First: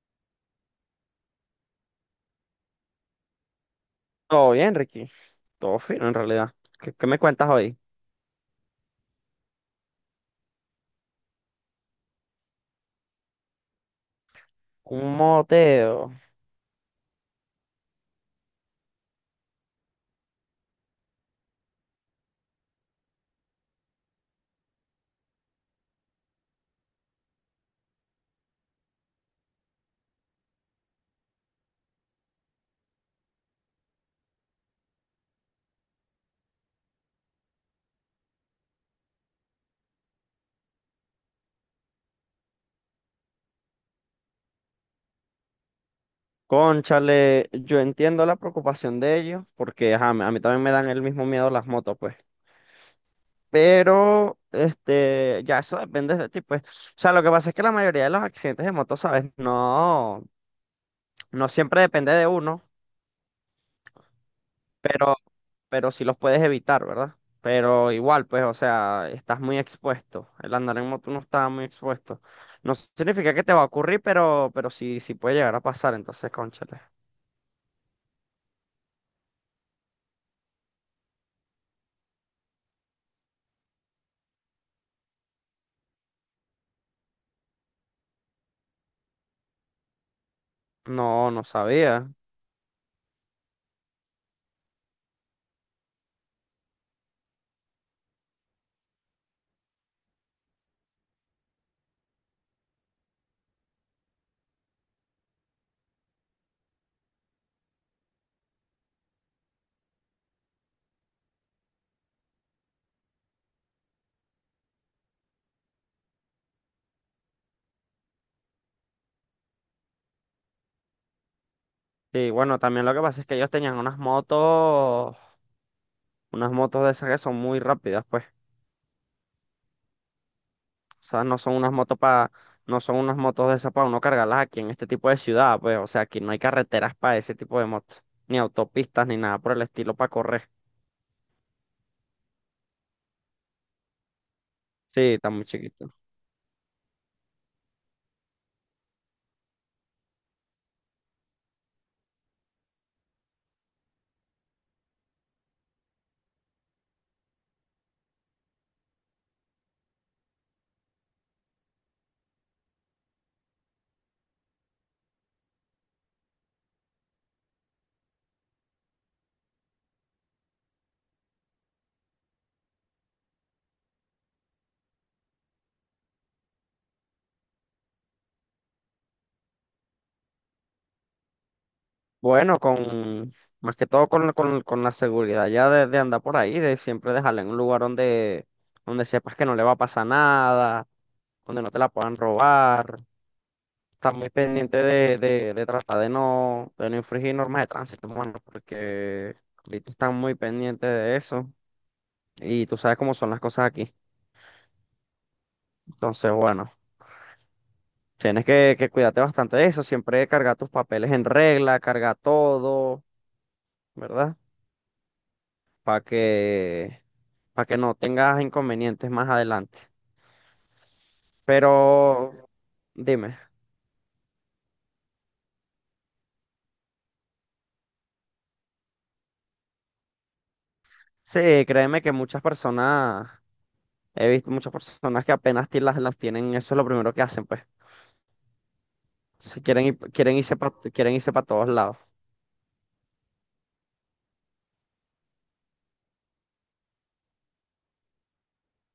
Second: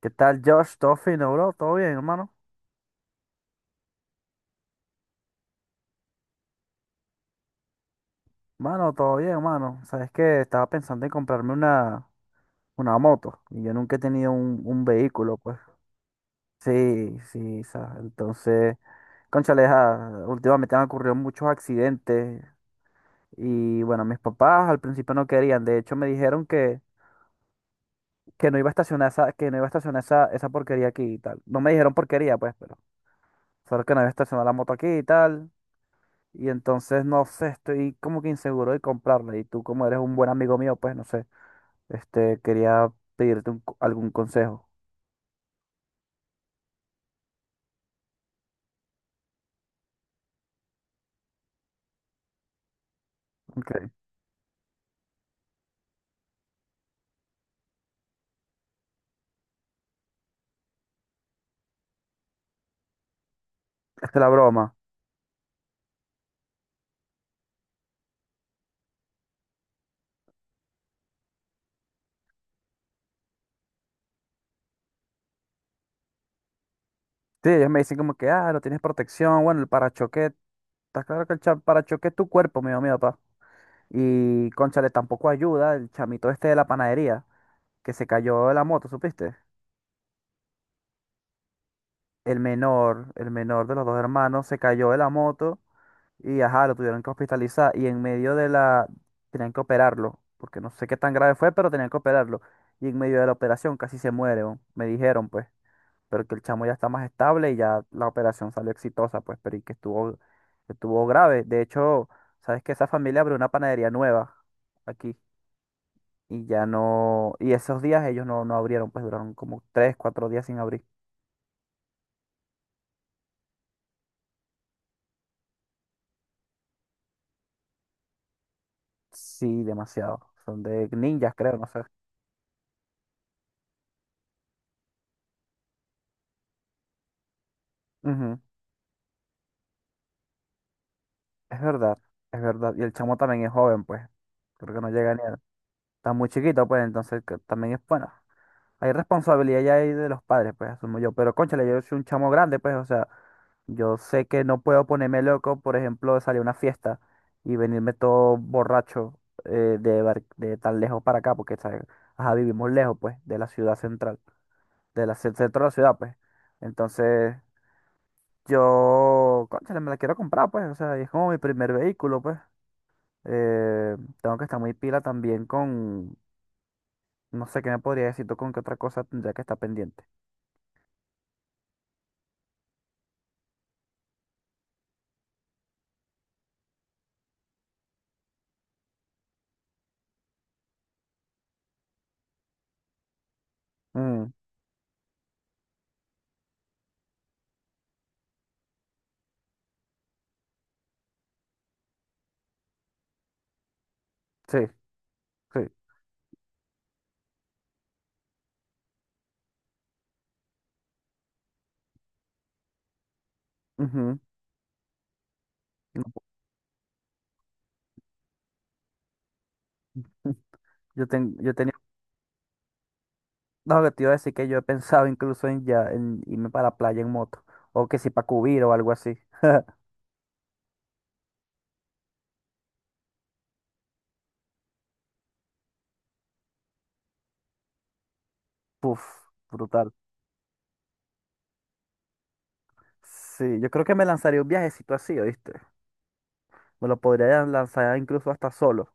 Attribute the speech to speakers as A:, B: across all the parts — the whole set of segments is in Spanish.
A: ¿Qué tal, Josh? ¿Todo fino, bro? ¿Todo bien, hermano?
B: Todo bien, Ricky. Todo fino, en realidad. ¿Qué me cuentas hoy?
A: Mano, todo bien, hermano. Sabes que estaba pensando en comprarme una moto y yo nunca he tenido un
B: Un
A: vehículo, pues.
B: moteo.
A: Sí, sí, sabes. Entonces, cónchale, ja, últimamente han ocurrido muchos accidentes y bueno, mis papás al principio no querían. De hecho, me dijeron que no iba a estacionar esa, que no iba a estacionar esa porquería aquí y tal. No me dijeron porquería, pues, pero solo que no iba a estacionar la moto aquí y tal. Y entonces, no sé, estoy como que inseguro de comprarla. Y tú, como eres un buen amigo mío, pues no sé, quería pedirte algún consejo.
B: Cónchale, yo entiendo la preocupación de ellos, porque ajá, a mí también me dan el mismo miedo las motos, pues.
A: Ok.
B: Pero, este, ya eso depende de ti, pues. O sea, lo que pasa es que la mayoría de los accidentes de motos, ¿sabes? No, no siempre depende de uno.
A: Esta es la broma.
B: Pero sí los puedes evitar, ¿verdad? Pero igual, pues, o sea, estás muy expuesto. El andar en moto no está muy expuesto. No significa que te va a ocurrir, pero sí, sí puede llegar a pasar. Entonces, cónchale.
A: Sí, ellos me dicen como que, ah, no tienes protección. Bueno, el parachoque, está claro que el parachoque es tu cuerpo, mío, mío, papá. Y, cónchale, tampoco ayuda el chamito este de la panadería, que se cayó de la moto, ¿supiste?
B: No, no sabía.
A: El menor de los dos hermanos se cayó de la moto. Y ajá, lo tuvieron que hospitalizar y en medio de la... Tenían que operarlo, porque no sé qué tan grave fue, pero tenían que operarlo. Y en medio de la operación casi se muere, weón. Me dijeron, pues, pero que el chamo ya está más estable y ya la operación salió exitosa, pues, pero y que estuvo grave. De hecho, sabes que esa familia abrió una panadería nueva aquí y ya no, y esos días ellos no abrieron, pues duraron como 3, 4 días sin abrir.
B: Y bueno, también lo que pasa es que ellos tenían unas motos de esas que son muy rápidas, pues.
A: Sí, demasiado. Son de
B: O sea,
A: ninjas,
B: no son
A: creo, no
B: unas
A: sé.
B: motos para, no son unas motos de esas para uno cargarlas aquí en este tipo de ciudad, pues. O sea, aquí no hay carreteras para ese tipo de motos, ni
A: Ujú.
B: autopistas, ni nada por el estilo para correr.
A: Es verdad, es verdad. Y el chamo también es joven, pues. Creo que no
B: Sí,
A: llega ni
B: está
A: a...
B: muy chiquito.
A: Está muy chiquito, pues, entonces que también es bueno. Hay responsabilidad ya ahí de los padres, pues, asumo yo. Pero, cónchale, yo soy un chamo grande, pues, o sea, yo sé que no puedo ponerme loco, por ejemplo, de salir a una fiesta y venirme todo borracho de tan lejos para acá, porque, ¿sabes? Ajá, vivimos lejos, pues, de la ciudad central, centro de la ciudad, pues. Entonces, yo, cónchale, me la quiero comprar, pues, o sea, y es como mi primer vehículo, pues. Eh, tengo que estar muy pila también con, no sé qué me podría decir tú con qué otra cosa tendría que estar pendiente.
B: Bueno, con más que todo con, con la seguridad ya de andar por ahí, de siempre dejarla en un lugar donde, donde sepas que no le va a pasar nada, donde no te la puedan robar. Estar muy
A: Mm,
B: pendiente de tratar de no infringir normas de tránsito, mano, porque ahorita están muy pendientes de eso y tú sabes cómo son las cosas aquí.
A: sí, sí.
B: Entonces, bueno, tienes que cuidarte bastante de eso, siempre cargar tus papeles en regla, cargar todo,
A: Ujú,
B: ¿verdad? Para
A: no.
B: que, para que no tengas inconvenientes más adelante.
A: Yo tenía.
B: Pero dime,
A: No, que te iba a decir que yo he pensado incluso en ya en irme para la playa en moto. O que si para Cubrir o algo así.
B: sí, créeme que muchas personas, he visto muchas personas que apenas ti- las tienen, eso es lo primero que hacen, pues.
A: Puf,
B: Si quieren,
A: brutal.
B: ir- quieren irse para todos lados.
A: Sí, yo creo que me lanzaría un viajecito así, ¿oíste? Me lo podría lanzar incluso hasta solo.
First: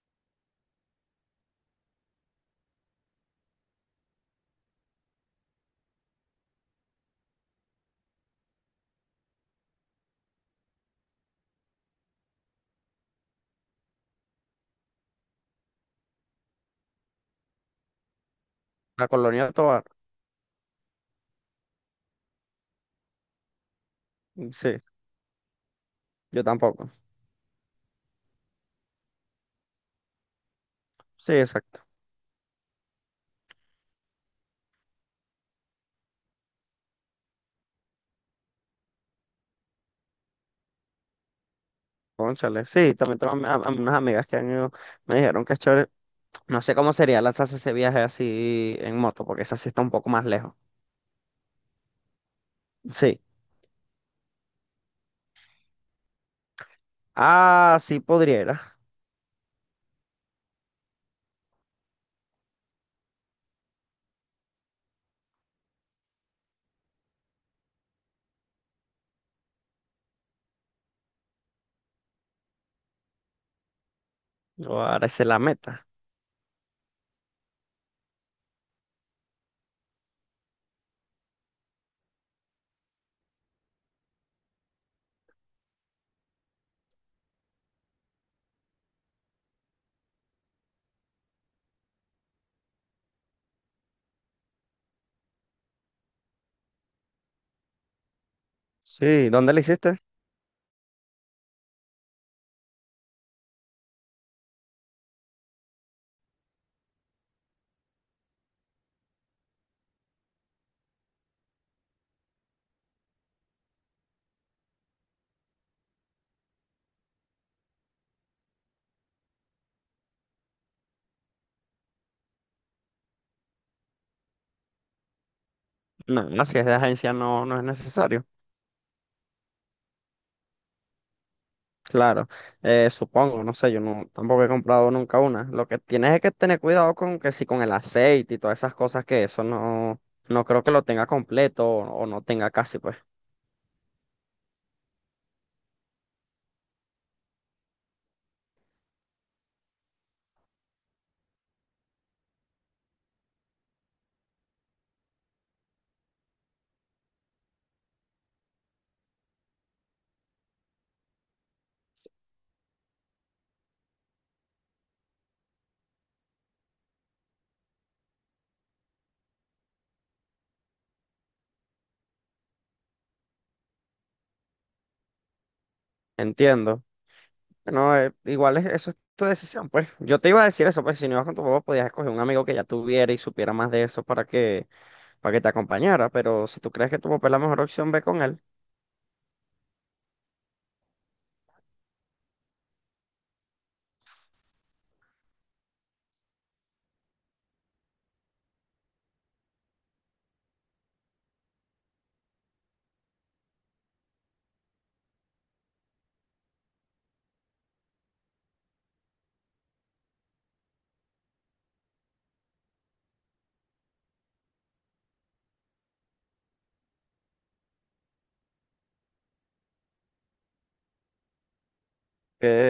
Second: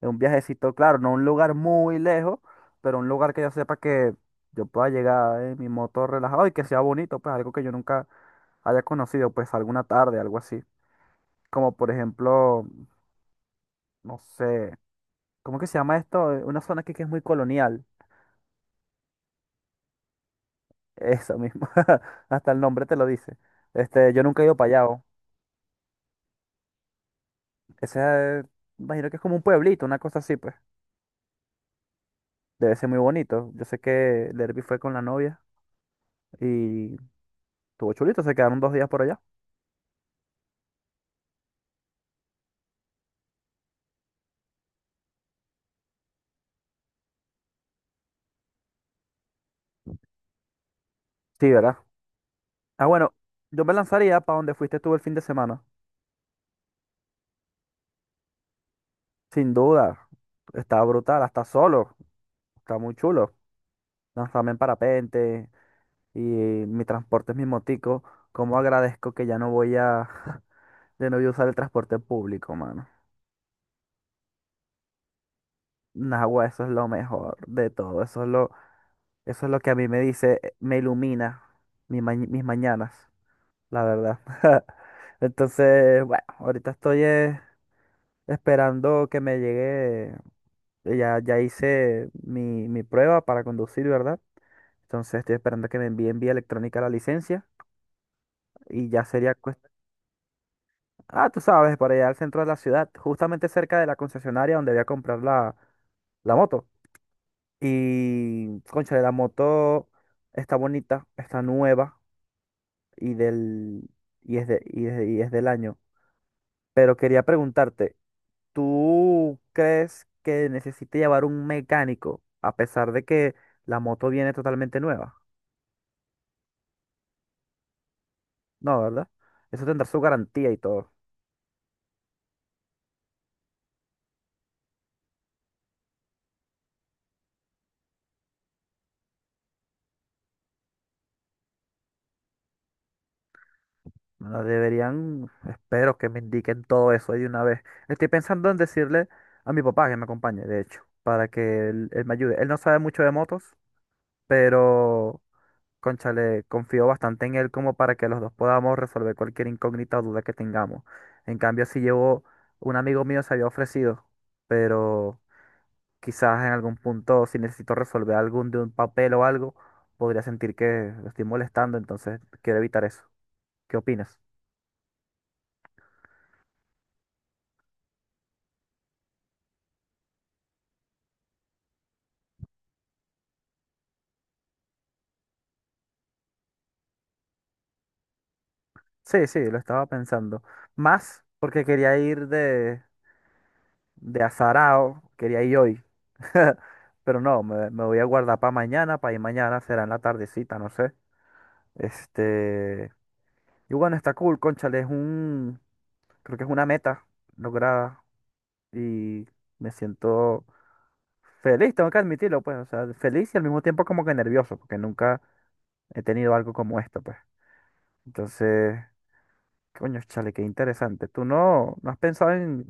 A: Es un viajecito, claro, no un lugar muy lejos, pero un lugar que yo sepa que yo pueda llegar en mi moto relajado y que sea bonito, pues algo que yo nunca haya conocido, pues alguna tarde, algo así. Como por ejemplo, no sé, ¿cómo que se llama esto? Una zona aquí que es muy colonial.
B: La colonia de Tovar,
A: Eso mismo. Hasta el nombre te lo dice. Yo nunca he
B: mm,
A: ido para
B: sí,
A: allá
B: yo tampoco.
A: Ese, eh, imagino que es como un pueblito, una cosa así, pues.
B: Sí, exacto.
A: Debe ser muy bonito. Yo sé que Derby fue con la novia y tuvo chulito, se quedaron 2 días por allá.
B: Cónchale, sí, también tengo unas amigas que han ido, me dijeron que es chévere. No sé cómo sería lanzarse ese viaje así en moto, porque esa sí está un poco más lejos.
A: Sí, ¿verdad? Ah, bueno,
B: Sí.
A: yo me lanzaría para donde fuiste tú el fin de semana.
B: Ah, sí podría.
A: Sin duda. Está brutal, hasta solo. Está muy chulo. Lanzarme en parapente y mi transporte es mi motico. Cómo agradezco que ya no voy a... De no voy a usar el transporte público, mano.
B: Ahora esa es la meta.
A: Nahua, eso es lo mejor de todo. Eso es lo que a mí me dice, me ilumina mis mañanas, la verdad. Entonces, bueno, ahorita estoy esperando que me llegue. Ya hice mi prueba para conducir, ¿verdad? Entonces estoy esperando que me envíen vía electrónica la licencia y ya
B: Sí,
A: sería
B: ¿dónde la
A: cuestión...
B: hiciste?
A: Ah, tú sabes, para allá al centro de la ciudad, justamente cerca de la concesionaria donde voy a comprar la moto. Y, cónchale, la moto está bonita, está nueva y, del, y, es de- y es del año. Pero quería preguntarte, ¿tú crees que necesite llevar un mecánico a pesar de que la moto viene totalmente nueva?
B: No, no, si es de agencia no es necesario.
A: No, ¿verdad? Eso tendrá su garantía y todo.
B: Claro, supongo, no sé, yo no, tampoco he comprado nunca una. Lo que tienes es que tener cuidado con que si con el aceite y todas esas cosas que eso no, no creo que lo tenga completo o no tenga casi, pues.
A: Bueno, deberían, espero que me indiquen todo eso ahí de una vez. Estoy pensando en decirle a mi papá que me acompañe, de hecho, para que él me ayude. Él no sabe mucho de motos, pero, cónchale, confío bastante en él como para que los dos podamos resolver cualquier incógnita o duda que tengamos. En cambio, si llevo, un amigo mío se había ofrecido, pero... Quizás en algún punto, si necesito resolver algún de un papel o algo, podría sentir que lo estoy molestando, entonces quiero evitar eso. ¿Qué opinas?
B: Entiendo. No, igual es, eso es tu decisión, pues. Yo te iba a decir eso, pues si no ibas con tu papá podías escoger un amigo que ya tuviera y supiera más de eso para que te acompañara, pero si tú crees que tu papá es la mejor opción, ve con él.
A: Sí, sí, lo estaba pensando. Más porque quería ir de, azarao, quería ir hoy. Pero no, me voy a guardar para mañana, para ir mañana, será en la tardecita, no sé. Este. Y bueno, está cool, cónchale, es un. Creo que es una meta lograda y me siento feliz, tengo que admitirlo, pues, o sea, feliz y al mismo tiempo como que nervioso, porque nunca he tenido algo como esto, pues. Entonces, coño, chale, qué interesante. ¿Tú no has pensado en,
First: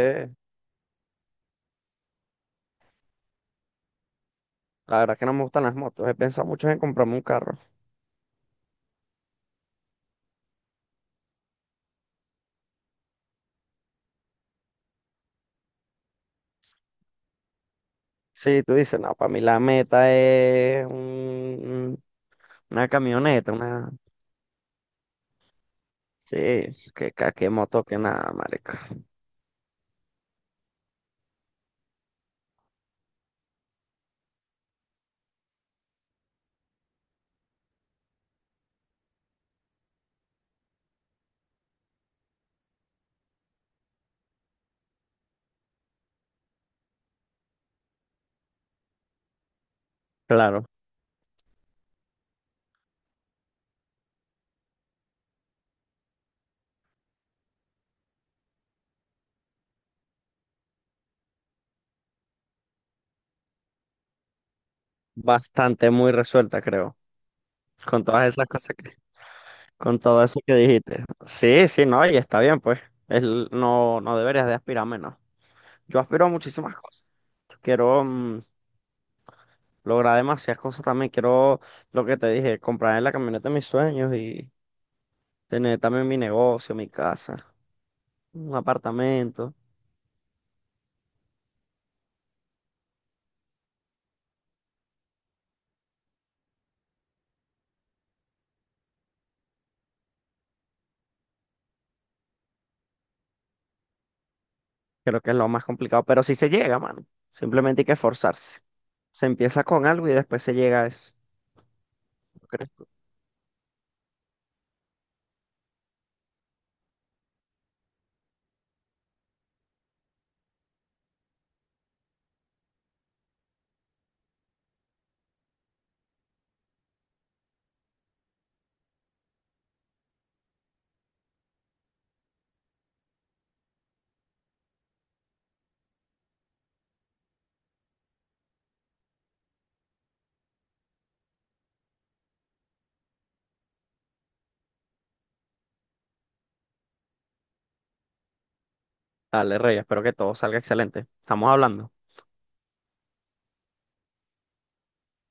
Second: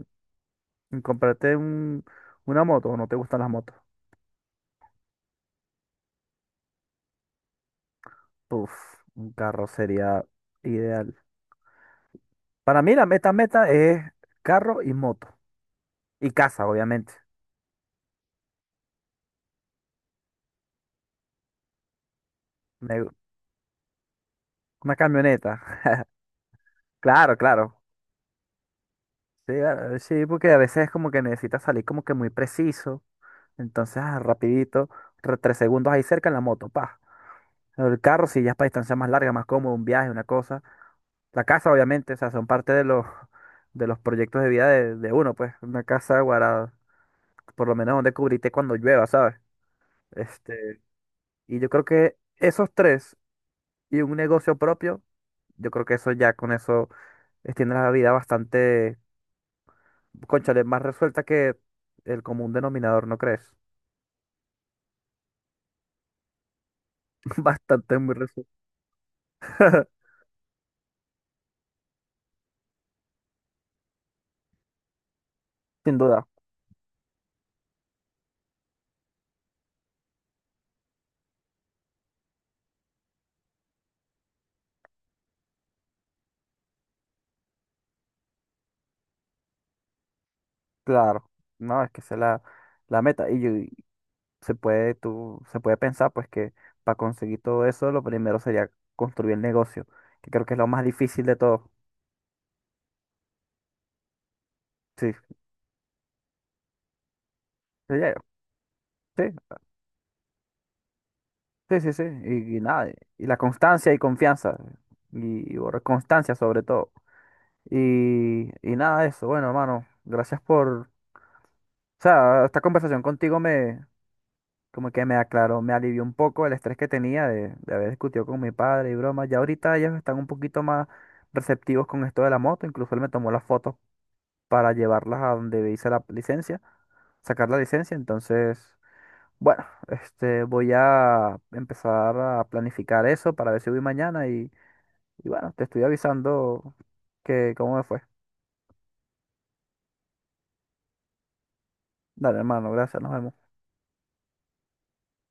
A: en comprarte una moto o no te gustan las motos?
B: La verdad que no me gustan las motos. He pensado mucho en comprarme un carro.
A: Uf, un carro sería ideal. Para mí la meta meta es carro y moto. Y casa, obviamente.
B: Sí, tú dices, no, para mí la meta es un- una
A: Me-
B: camioneta, una...
A: una camioneta.
B: Sí, es que, que,
A: Claro,
B: que
A: claro.
B: moto que nada, marica.
A: Sí, ah, sí, porque a veces es como que necesitas salir como que muy preciso. Entonces, ah, rapidito, tres segundos ahí cerca en la moto, pa. El carro, si ya es para distancia más larga, más cómodo, un viaje, una cosa. La casa, obviamente, o sea, son parte de los, de los proyectos de vida de uno, pues. Una casa guardada, por lo menos donde cubrirte cuando llueva, ¿sabes?
B: Claro,
A: Este, y yo creo que esos tres y un negocio propio, yo creo que eso ya con eso extiende la vida bastante, cónchale, más resuelta que el común denominador, ¿no crees?
B: bastante muy resuelta, creo.
A: Bastante
B: Con
A: muy
B: todas esas
A: resuelta.
B: cosas que... Con todo eso que dijiste. Sí, sí, no, y está bien, pues. Es l- no, no deberías de aspirar menos.
A: Sin
B: Yo
A: duda.
B: aspiro a muchísimas cosas. Yo quiero lograr demasiadas cosas también. Quiero, lo que te dije, comprar la camioneta de mis sueños y... Tener también mi negocio, mi casa, un apartamento.
A: Claro, no, es que esa es la, meta. Y se puede, se puede pensar, pues, que para conseguir todo eso, lo primero sería construir el negocio, que creo que es lo más difícil de todo. Sí,
B: Creo que es lo más complicado, pero sí se llega, mano. Simplemente hay que
A: sería.
B: esforzarse.
A: Sí,
B: Se empieza con algo y después se llega a eso.
A: sí, sí, sí.
B: ¿No
A: Y
B: crees tú?
A: nada, y la constancia y confianza. Y por constancia sobre todo. Y nada de eso. Bueno, hermano, gracias por, o sea, esta conversación contigo como que me aclaró, me alivió un poco el estrés que tenía de, haber discutido con mi padre y broma. Ya ahorita ellos están un poquito más receptivos con esto de la moto, incluso él me tomó las fotos para llevarlas a donde hice la licencia, sacar la licencia, entonces, bueno, voy a empezar a planificar eso para ver si voy mañana y, bueno, te estoy avisando que cómo me fue.
B: Dale, Rey, espero que todo salga excelente. Estamos hablando.
A: Dale, hermano, gracias, nos vemos.